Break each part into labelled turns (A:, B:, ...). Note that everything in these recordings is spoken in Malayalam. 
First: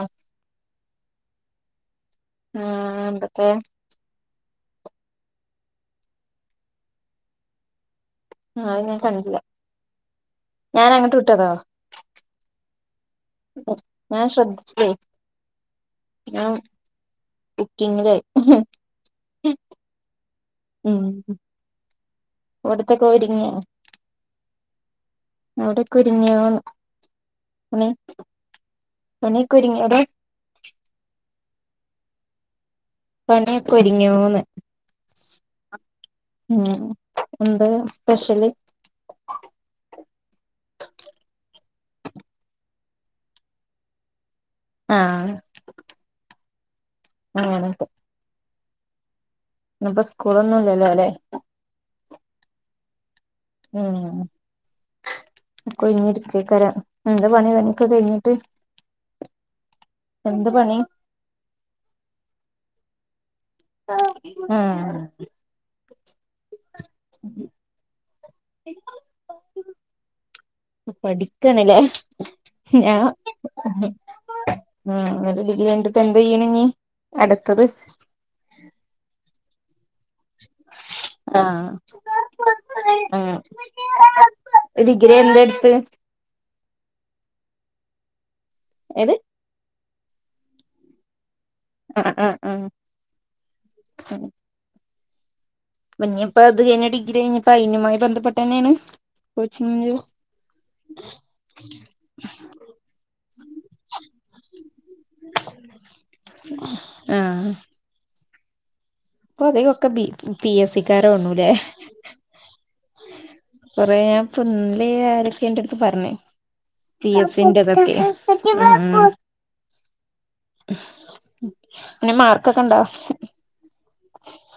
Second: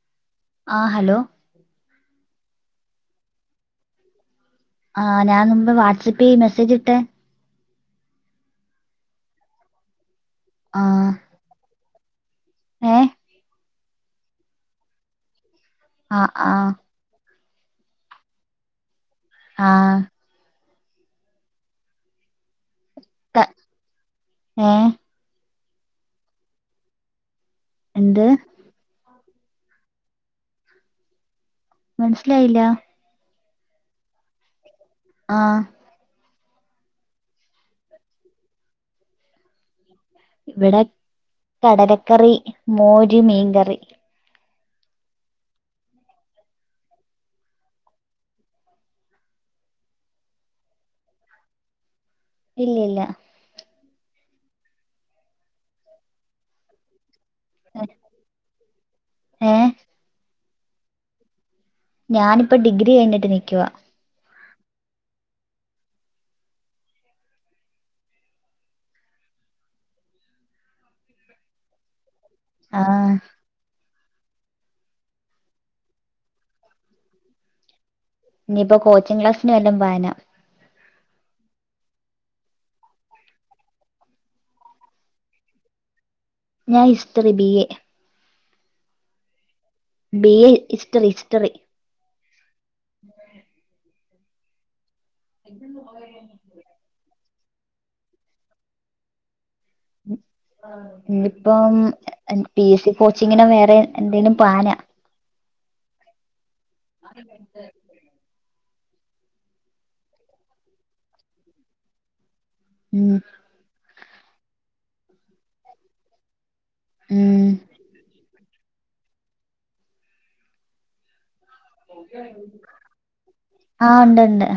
A: ആഹ
B: ആഹ് ഹലോ
A: ആഹ് എന്തക്കേ
B: ആഹ് ഞാൻ മുമ്പെ വാട്സപ്പി മെസ്സേജിട്ടേ
A: ആഹ് അത് ഞാൻ കണ്ടില്ല ഞാൻ അങ്ങട്ട് വിട്ടതോ
B: ഏഹ്
A: ഞാൻ ശ്രദ്ധിച്ചില്ലേ
B: ആ
A: ഞാൻ
B: ആ
A: കുക്കിങ്ങിലായി
B: ആഹ്
A: ഉം ഒടിത്തൊക്കെ ഒരിങ്ങിയോ.
B: ഏഹ്
A: അവിടെക്കൊരുങ്ങിയോന്ന്
B: എന്ത്.
A: പണിയൊക്കെ ഒരുങ്ങിയോ അവിടെ
B: മനസ്സിലായില്ല
A: പണിയൊക്കെ ഒരുങ്ങിയോന്ന്.
B: ആഹ്
A: ഉം എന്ത സ്പെഷ്യല്.
B: ഇവിടെ കടലക്കറി മോര് മീൻകറി
A: ആഹ്. അങ്ങനൊക്കെ ഇന്നിപ്പൊ സ്കൂളൊന്നുംല്ലല്ലേ
B: ഇല്ലില്ല
A: ഉം ഒക്കെ ഒയ്ഞ്ഞിരിക്കെക്കാരം. എന്ത് പണി പണിയൊക്കെ കഴിഞ്ഞിട്ട്
B: ഏ
A: എന്ത് പണി
B: ഞാനിപ്പ ഡിഗ്രി കഴിഞ്ഞിട്ട് നിക്കുവാ.
A: ഉം പഠിക്കാണ്ലേ
B: ആ
A: ഞാ ഉം അന്നട്ട് ഡിഗ്രി കഴിഞ്ഞട്ട് ഇപ്പ എന്ത് ചെയ്യണ്‌ ഇഞ്ഞി അടുത്തത്.
B: ഇനിയിപ്പോ കോച്ചിങ് ക്ലാസിന് വല്ലം പാനാ
A: ആഹ് ഉം ഡിഗ്രി എന്ത എടുത്ത്.
B: ഞാൻ ഹിസ്റ്ററി ബി എ
A: ഏത്
B: ബി എ ഹിസ്റ്ററി ഹിസ്റ്ററി
A: അഹ് അഹ് ആഹ് പിന്നെയിപ്പ അത് കഴിഞ്ഞ ഡിഗ്രി കഴിഞ്ഞപ്പോ അതിനുമായി ബന്ധപ്പെട്ട് തന്നേണ് കോച്ചിങ്ങിന്
B: ഇഞ്ഞിപ്പം പി എസ് സി കോച്ചിങ്ങിനോ വേറെ എന്തേലും പാനാ
A: ആഹ് ഇപ്പൊ അതികൊക്കെ ബി പി എസ് സി ക്കാരൊണൂല്ലേ.
B: ഉം
A: കൊറേ ഞാൻ [unintelligible] ആരൊക്കെ എന്റെടുത്ത് പറഞ്ഞെ പി
B: ഉം
A: എസിന്റെതൊക്കെ. ഉം പിന്നെ മാർക്കൊക്കെ ഇണ്ടാ?
B: ആഹ് ഇണ്ട് ഇണ്ട്.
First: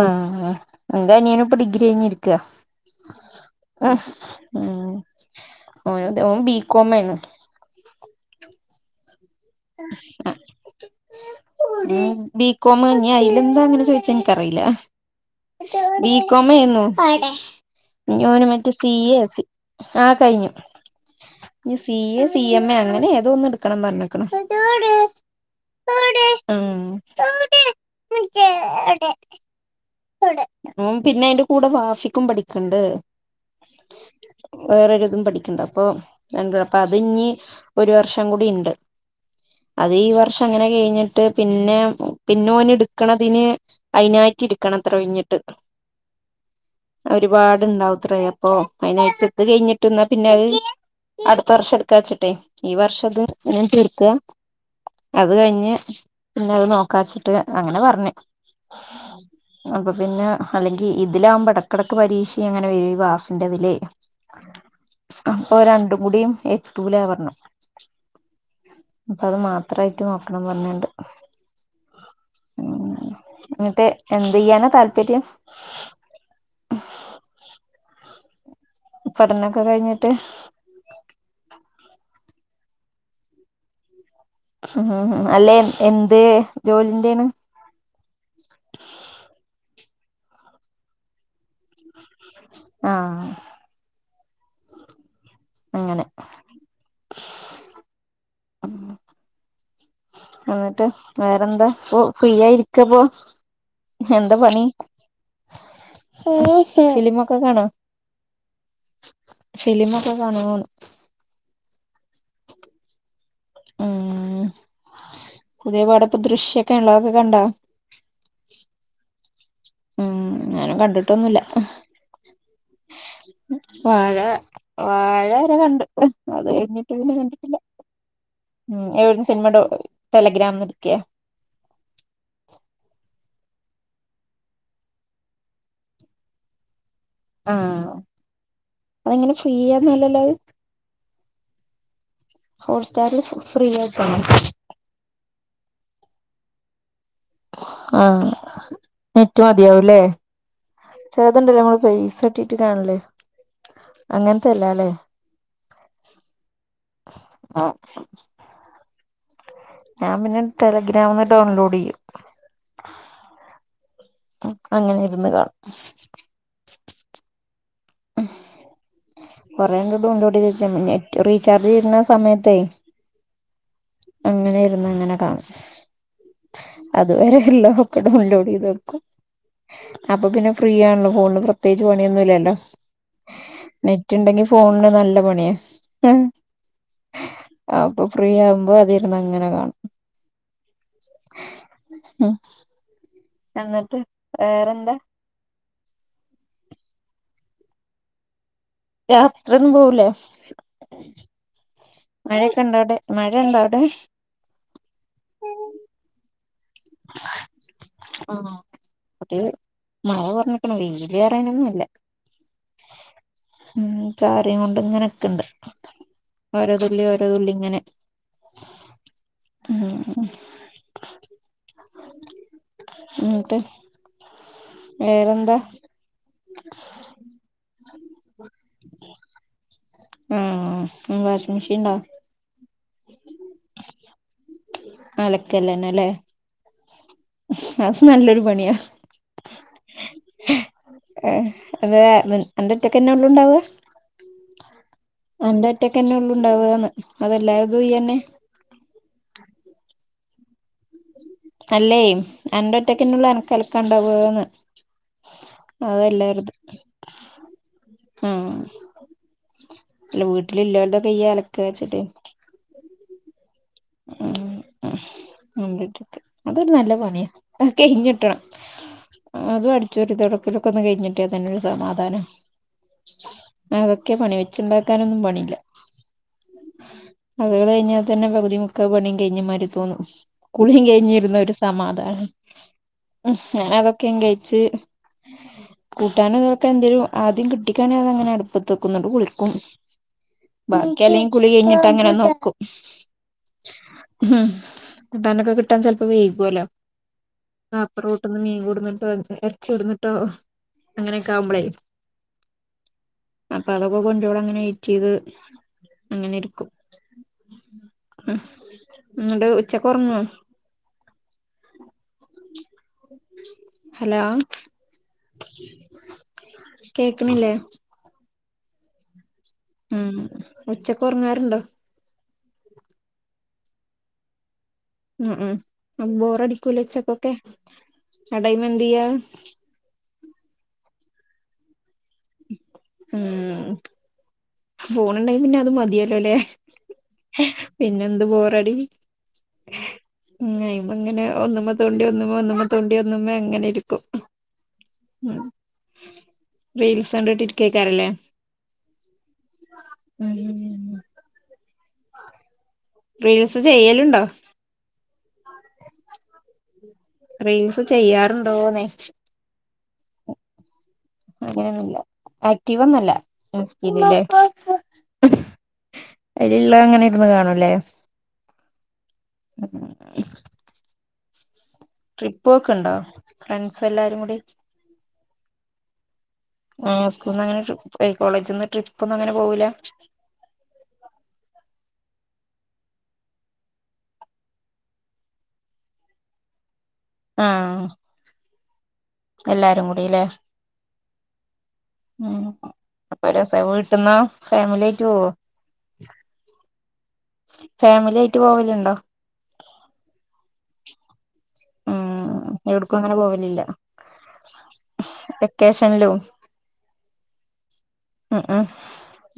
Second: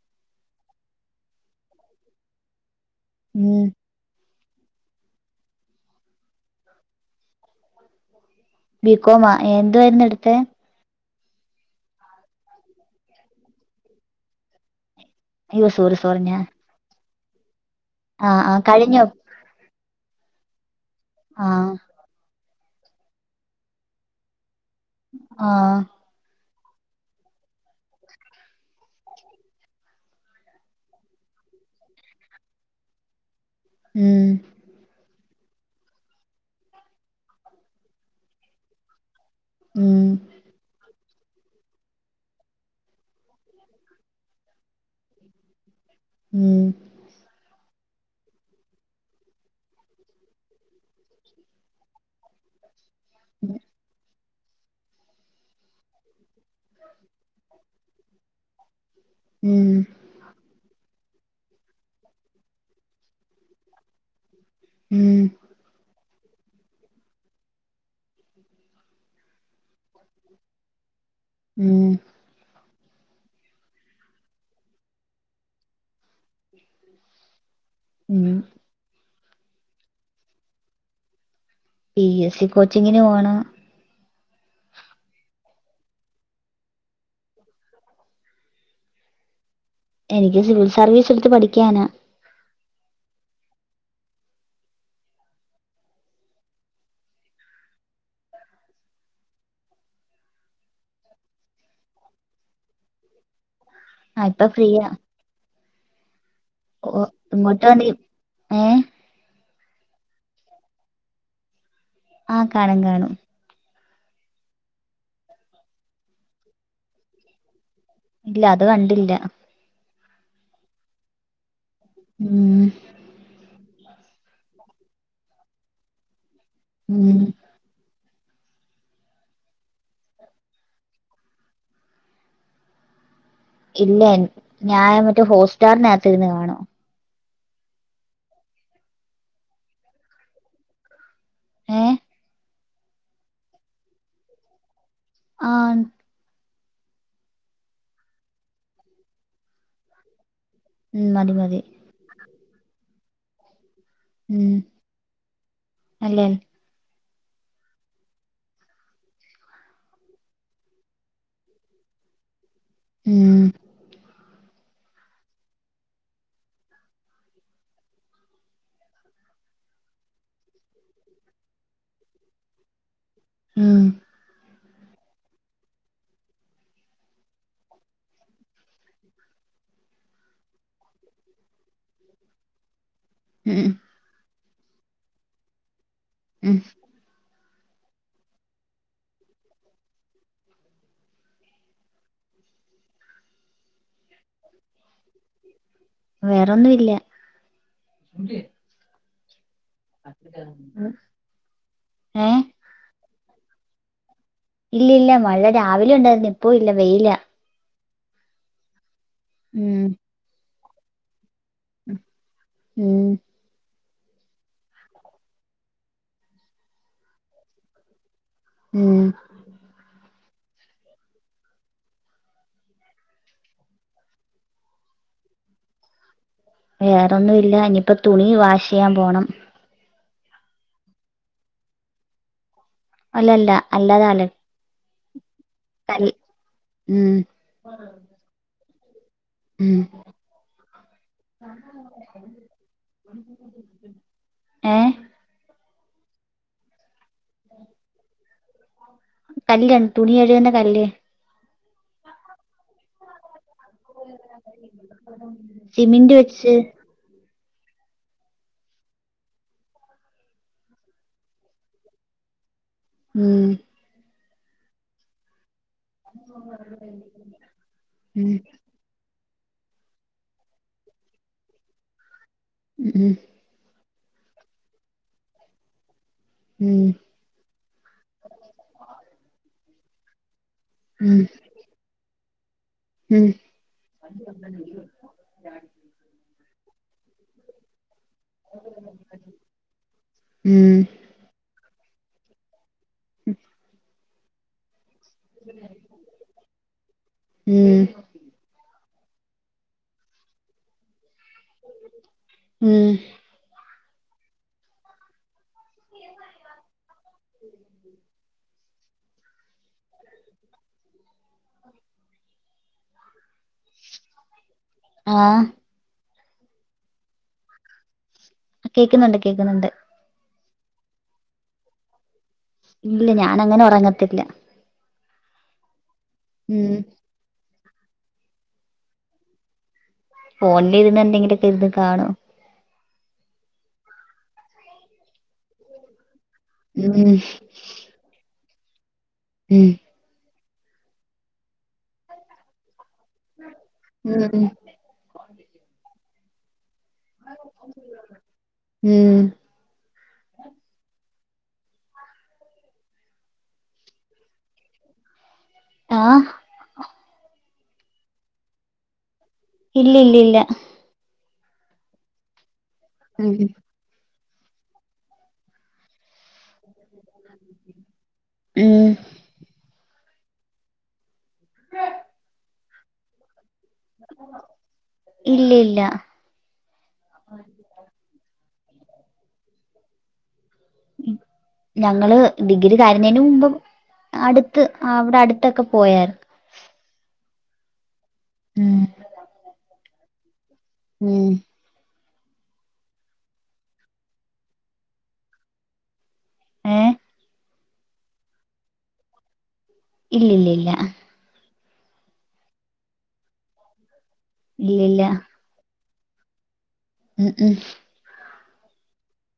A: ആഹ് ആഹ് ഇന്റനിയനും ഇപ്പ ഡിഗ്രി കഴിഞ്ഞിരിക്കാ
B: ഉം
A: ആഹ് ഉം ഓനു ഇതേ ഓൻ ബിക്കോമേരുന്നു.
B: ബിക്കോമാ എന്തുവായിരുന്നു എടുത്തെ?
A: ബിക്കോമ് ഇഞ്ഞി അയില് എന്താ അങ്ങനെ ചോയിച്ചാ എനിക്കറിയില്ലാ.
B: അയ്യോ സോറി
A: ബി
B: സോറി ഞാൻ
A: കോം ആയിരുന്നു ഇഞ്ഞി
B: ആഹ്
A: ഓന്
B: ആഹ്
A: മറ്റേ സി
B: കഴിഞ്ഞോ
A: എ സി ആഹ് കയ്ഞ്ഞു.
B: ആഹ്
A: C A C M A അങ്ങനെ ഏതോ ഒന്ന് എടുക്കണം പറഞ്ഞക്ക്ണ്.
B: ആഹ്.
A: ഉം ഓൻ പിന്നെ അയിന്റെ കൂടെ വാഫിക്കും പഠിക്ക്‌ണ്ട്‌
B: ഉം
A: വേറൊരിതും പഠിക്ക്ണ്ട്‌ അപ്പൊ എന്താ അപ്പൊ അതിഞ്ഞി ഒരു വർഷം കൂടി ഇണ്ട്
B: ഉം
A: അതീവർഷം ഇങ്ങനെ കഴിഞ്ഞി ട്ട് പിന്നെ പിന്നോന് ഇട്ക്കണതിന് അയിനായ്റ്റിരി ക്കണത്രേ ഒഴിഞ്ഞിട്ട്
B: ഉം
A: ഒരുപാട്ണ്ടാവു‌ത്രേ അപ്പൊ അയിനേഷം ഇത് കഴിഞ്ഞിട്ട്ന്നാ പിന്നെ അത് അടുത്ത വർഷം എടുക്കാച്ചിട്ടെ ഈ വർഷം ഇത് ഇങ്ങനെ തീർക്കാ അത് കഴിഞ്ഞ് പിന്നെ അത് നോക്കാച്ചിട്ട് അങ്ങനെ പർഞ്ഞ്
B: ഉം
A: അപ്പ പിന്നെ അല്ലെങ്കി ഇതിലാവുമ്പെട ക്കെടക്ക് പരീക്ഷേം അങ്ങനെ വെരും ഈ വാഫിന്റെ ഇതില്
B: ഉം
A: അപ്പ രണ്ടും കൂടിയും എത്തൂലാ പറഞ്ഞ് അപ്പ അത് മാത്രായിറ്റ് നോക്കണം പറഞ്ഞ്ണ്ട്
B: ഉം
A: ഇന്നിട്ട് എന്ത് ചെയ്യാനാ താല്പര്യം
B: ഉം
A: പഠനൊക്കെ കഴിഞ്ഞിട്ട്
B: പി എസ് സി കോച്ചിങ്ങിന് പോണം
A: ഉം ഉം ഉം അല്ലെ എന്ത് ജോലിന്റെയാണ്
B: എനിക്ക് സിവിൽ സർവീസ് എടുത്ത് പഠിക്കാനാ
A: ആഹ് അങ്ങനെ ഇന്നിട്ട് വേറെന്താ ഇപ്പൊ ഫ്രീ ആയി ഇരിക്കാപ്പോ
B: ആഹ്
A: എന്താ
B: ഇപ്പൊ
A: പണി?
B: ഫ്രീയാ ഓ
A: ഫിലിമൊക്കെ
B: ഇങ്ങോട്ട്
A: കാണോ?
B: വന്നി ഏഹ്
A: ഫിലിമൊക്കെ കാണോന്ന്
B: ആഹ് കാണും കാണും
A: ഉം പുതിയ പടം ഇപ്പ ദൃശ്യൊക്കെ ഇണ്ട് അതൊക്കെ കണ്ടാ
B: ഇല്ല അത് കണ്ടില്ലാ
A: ഉം ഞാനും കണ്ടിട്ടൊന്നുല്ലാ
B: ഉം
A: വാഴ വാഴ വരെ കണ്ട് അത് കഴിഞ്ഞിട്ട് പിന്നെ
B: ഉം
A: കണ്ടിട്ടില്ല. ഉം, എവട്ന്ന് സിനിമ ഡൌ ടെലഗ്രാംന്ന് ഇട്ക്കേ?
B: ഇല്ല ഞാൻ മറ്റേ ഹോട്ട്സ്റ്റാറിനകത്തിരുന്ന് കാണും.
A: ആഹ്, അതെങ്ങനെ ഫ്രീയൊന്നല്ലല്ലോ അത്?
B: ഏഹ്‌?
A: ഹോട്ട്സ്റ്റാർ ഫ്രീയായിട്ടാണോ?
B: ആൺ
A: ആഹ്, നെറ്റ് മതിയാവുലേ.
B: ഉം മതി
A: ചെലത്ണ്ടല്ലേ
B: മതി
A: നമ്മൾ പൈസ ഇട്ടിട്ട് കാൻല് അങ്ങൻത്തെ അല്ലാലേ.
B: അല്ലേൻ
A: ആ ഞാൻ പിന്നെ ടെലഗ്രാംന്ന് ഡൗൺലോഡ്യ്യും.
B: ഉം
A: അങ്ങനെ ഇരുന്ന് കാണും. കൊറേണ്ട് ഡൗൺലോഡീതചേ നെറ്റ് റീചാർജ്യ്യ്ണ സമയത്തേയ്
B: ഉം.
A: അങ്ങനെ ഇര്ന്ന് അങ്ങനെ കാണും. അത് വരെ ള്ളതൊക്കേ ഡൗൺലോഡീതക്കും. അപ്പൊ പിന്നെ ഫ്രീ ആൻല്ലോ ഫോൺള് പ്രത്യേകിച്ച് പണിയൊന്നും ഇല്ലല്ലോ.
B: ഉം.
A: നെറ്റ് ണ്ടെങ്കി ഫോൺള് നല്ല പണിയാ.
B: ഉം
A: അപ്പൊ ഫ്രീ ആവുംമ്പോ തിര്ന്ന അങ്ങനെ കാണും ഉ എന്നിട്ട് വേറെന്താ?
B: വേറെന്നും ഇല്ലാ.
A: [unintelligible] സെറും ബോൽ
B: അ
A: മഴയൊക്കെണ്ടാ അവടെ മഴണ്ടോ അവടെ?
B: ഇല്ലില്ലാ മഴ രാവിലെ ഉണ്ടായിരുന്നു ഇപ്പൊ ഇല്ല വെയിലാ.
A: ഉം അത്
B: ഉം
A: മഴ കൊറഞ്ക്ക്‌ണ് വെല്റേനൊന്നു
B: ഉം.
A: ഉം ചാറിം കൊണ്ട് ഇങ്ങനക്ക്‌ണ്ട് ഓരോ തുള്ളി ഓരോ തുള്ളി ഇങ്ങനെ.
B: ഉം
A: ഉം ഉം ട്ട് വേറെന്താ?
B: വേറേന്നും ഇല്ലാ ഇനിയിപ്പ തുണി വാഷിയ്യാം പോണം.
A: ഉം, വാഷ് മെഷീൻണ്ടോ?
B: അല്ലല്ല അല്ലാതാൻല്
A: അലക്കല്ലന്നെല്ലേ
B: ഉം
A: ആ സ് നല്ലൊരു പണിയാ.
B: ഉം
A: ഏ അത് നിൻ അന്റെ ഒറ്റക്കെന്നെ ഉള്ളൂ ഉണ്ടാവാ?
B: ഏഹ്‌?
A: അന്റെ ഒറ്റക്കെന്നെ ഒള്ളൂ ണ്ടാവാന്ന് അതെല്ലാര്തും ഇയ്ന്നെ?
B: കല്ലാണ് തുണി കഴുക്കുന്ന കല്ല്
A: അല്ലേ അൻറ്റെ ഒറ്റെക്കെന്നെ ഒള്ളെ കൽക്കണ്ടത്ന്ന്
B: സിമെന്റ്
A: അതല്ലരുത്
B: വെച്ച്
A: ആഹ് അല്ല വീട്ടില് ഇല്ലോൽതൊക്കെ ഇയ്യ് അലക്കാച്ചിട്ട്
B: ഉം
A: [unintelligible] അതൊരു നല്ല പണിയാ അത്
B: ഉം
A: കഴിഞ്ഞിട്ടണം അതും അടിച്ചെരി തോടക്കലും ഒക്കെ ഒന്ന് കഴിഞ്ഞിട്ട്യാ തന്നെരു സമാധാന
B: ഉം ഉം
A: അതൊക്കെ പണി വെച്ച്ണ്ടാക്കാനൊന്നും പണില്ല
B: ഉം ഉം
A: അത്കള് കഴിഞ്ഞാ തന്നെ പകുതി മുക്കാ പണിയും കഴിഞ മാതിരി തോന്നും കുളിയും കഴിഞ്ഞിരുന്നിട്ട് സമാധാനം ഉം ഞാന് അതൊക്കെ കഴിച്ച് കൂട്ടാനും ന്തിനോക്കെ എന്തെലും ആദ്യം കിട്ടിക്കാണെ അത് അങ്ങനെ പ്പത്തെക്കും ഇന്നട്ട് കുളിക്കും
B: ഉം
A: ബാക്കി അല്ലെ കുളി കഴിഞ്ഞിട്ട് അങ്ങനെ നോക്കും
B: ഉം
A: ഉം കൂട്ടാനൊക്കെ കിട്ടാൻ ചെൽപ്പം വൈകുല്ലോ
B: ഉം
A: ആഹ് [unintelligible] പെട്ടന്ന് മീൻ കോട്ന്ന്ട്ടോ എർച്ചിട്ന്ന്ട്ടോ അങ്ങനെക്കെ ആവുമ്പളേ
B: ഉം
A: അപ്പ അതൊക്കെ കൊണ്ടോരോളം അങ്ങനെ വെറ്റ് ചെയ്ത് അങ്ങനെ ഇരിക്കും ഉം ഇന്നട്ട് ഉച്ചക്ക് ഒർങ്ങോ?
B: [inaudible]
A: ഹലോ
B: ആ
A: കേക്ക്ണില്ലേ?
B: കേക്ക്ന്നുണ്ട് കേക്ക്ന്നുണ്ട്
A: ഉം ഉച്ചക്ക് ഒർങ്ങാറ്ണ്ടോ?
B: ഇല്ല ഞാനങ്ങനെ ഒറങ്ങത്തില്ല
A: ഉം ഉം
B: ഉം
A: ബോറടിക്കൂലേ ഉച്ചക്കൊക്കെ ആഹ് ടൈമെന്തെയ്യാ?
B: ഫോണിലിര്ന്ന് എന്തെങ്കിലൊക്കെ ഇര്ന്ന് കാണും
A: ഉം ഫോണ് ഇണ്ടെങ്കി പിന്നത് മതിയല്ലോല്ലേ
B: ഉം
A: പിന്നെന്ത് ബോറടി
B: ഉം
A: ഉം അയിമ്മിങ്ങനെ ഒന്നുമ്മ തോണ്ടി ഒന്നുമ്മ ഒന്നുമ്മ തോണ്ടി ഒന്നുമ്മെ അങ്ങനെ ഇരിക്കും ഉം റീൽസ് കണ്ടിട്ടിരിക്കേക്കാരല്ലേ? ഉം റീൽസ് ചെയ്യല്ണ്ടോ?
B: ആഹ്
A: റീൽസ് ചെയ്യാറ്ണ്ടോ ന്നെ?
B: ഇല്ല ഇല്ല ഇല്ല
A: അങ്ങനെന്നുല്ല ആക്റ്റീ വൊന്നുല്ല ഇല്ലേ അയില്ള്ളതങ്ങനേ ഇര്ന്ന് കാണൂല്ലേ?
B: ഉം
A: ഉം ട്രിപ്പ് പോക്ക്ണ്ടോ ഫ്രൺസ് എല്ലാരും കൂടി?
B: ഇല്ല്യാ ഇല്ല
A: ആഹ് സ്കൂള്ന്നങ്ങനെ ട്രിപ്പ കോളേജ്ന്ന് ട്രിപ്പൊന്നങ്ങനെ പോവൂല?
B: ഞങ്ങള് ഡിഗ്രി കാരുന്നേന് മുമ്പ് അടുത്ത് ആഹ് അവിടടുത്തൊക്ക പോയാര്
A: ആഹ്
B: ഉം
A: എല്ലാരും കൂടീല്ലേ
B: ഉം
A: ഉം അപ്പൊ രസ വീട്ട്ന്നോ ഫാമിലിയായിട്ട് പോവോ
B: ഏഹ്
A: ഫാമിലിയായിട്ട് പോവല്ണ്ടോ
B: ഇല്ലില്ല ഇല്ല
A: ഉം എവിടക്കും അങ്ങനെ പോവലില്ല
B: ഇല്ലില്ല
A: ക്കേഷൻലും
B: ഉം ഉം
A: ഉം ഉം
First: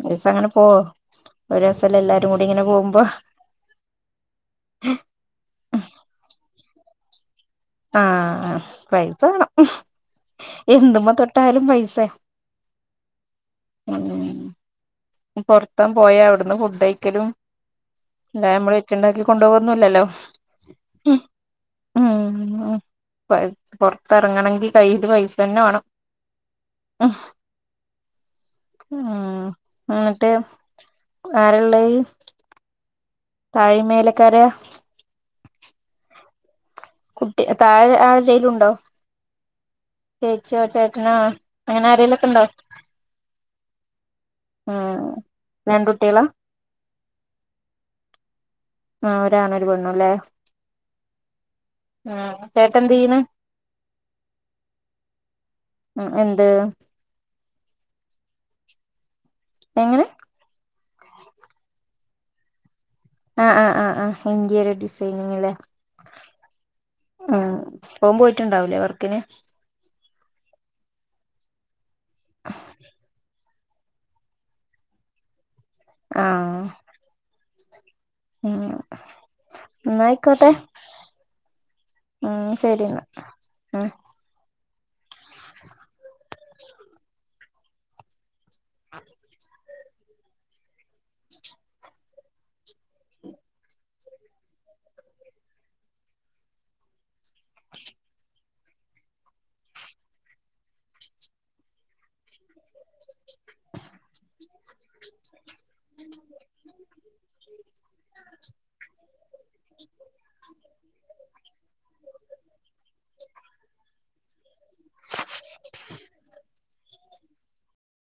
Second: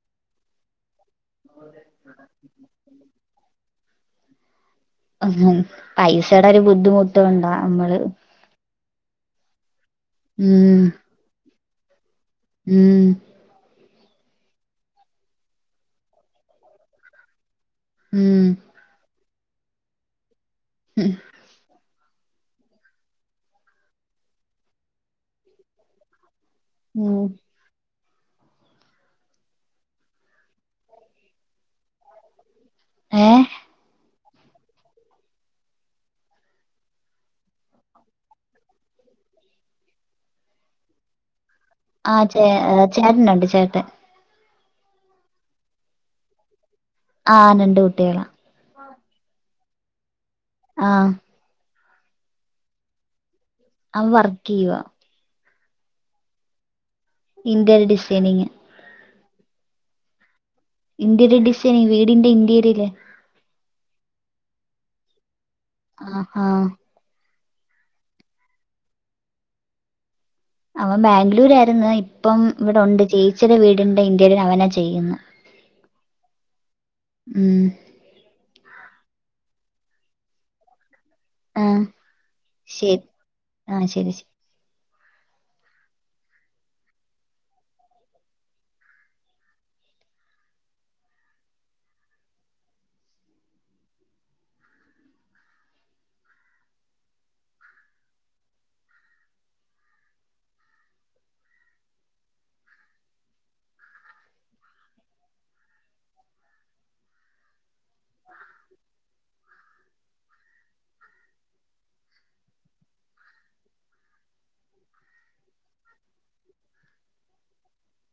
A: ഒരൂസങ്ങനെ പോ ഒരു രസല്ലേ എല്ലാരും കൂടി ഇങ്ങനെ പോവുമ്പോ
B: ആഹ് പൈസേട ഒരു ബുദ്ധിമു ട്ടു കൊണ്ടാ അമ്മട്ട്
A: ആഹ് പൈസ വേണം
B: ഉം
A: എന്തുമ്മ തൊട്ടാലും പൈസ
B: ഉം
A: [inaudible] പൊറത്തം പോയാ അവിടന്ന് ഫുഡൈക്കലും
B: ഉം
A: അല്ലേ നമ്മള് ഇണ്ടാക്കി കൊണ്ടോവൊന്നുല്ലല്ലോ ഉം ഉം ഉം പൈ പൊറത്തെറങ്ങണെങ്കി കയ്യിത് പൈസന്നെ വേണം അഹ്
B: ഉം
A: ആഹ് എന്നിട്ട് ആരിള്ളയ്
B: ഏഹ്
A: താഴിയും മേലേക്കാരേ കുട്ടി താഴെ ആരേലുണ്ടോ ചേച്ചിയോ ചേട്ടനോ അങ്ങനെ
B: ആഹ്
A: ആരേലൊക്കെ ഉണ്ടോ
B: ചേ അഹ് ചേട്ടനുണ്ട് ചേട്ടൻ
A: ആഹ് രണ്ടുട്ടികളാ
B: ആ രണ്ട് കുട്ടികളാണ്
A: ആഓരാണ് ഒരു പെണ്ണ് അല്ലേ
B: ആഹ്
A: ഉം ചേട്ടെന്തീയ് ണ്
B: അവൻ വർക്ക് ചെയ്യുവ
A: ഉം എന്ത്
B: ഇന്റീരിയർ ഡിസൈനിങ്
A: എങ്ങനെ
B: ഇന്റീരിയർ ഡിസൈനി വീടിന്റെ ഇന്റീരിയല്ലേ
A: ആഹ് ആഹ് ആഹ് ഇന്റി രിയർ ഡിസൈനിങ്ല്ലേ
B: ആഹ് ആഹ്
A: ഉം ഓൻ പോയിട്ടുണ്ടാവൂലേ വർക്കിന്
B: അവൻ ബാംഗ്ലൂരാ രുന്നു ഇപ്പം ഇവിടെ ഉണ്ട് ചേയിച്ചിടെ വീടുണ്ട് ഇന്റിറിയല് അവനാ ചെയ്യുന്നു
A: ആഹ്
B: ഉം
A: ഉം ന്നായിക്കോട്ടെ
B: ആ
A: ഉം ശരി എന്നാ
B: ആ
A: ഉം
B: ശരി ശരി
A: അ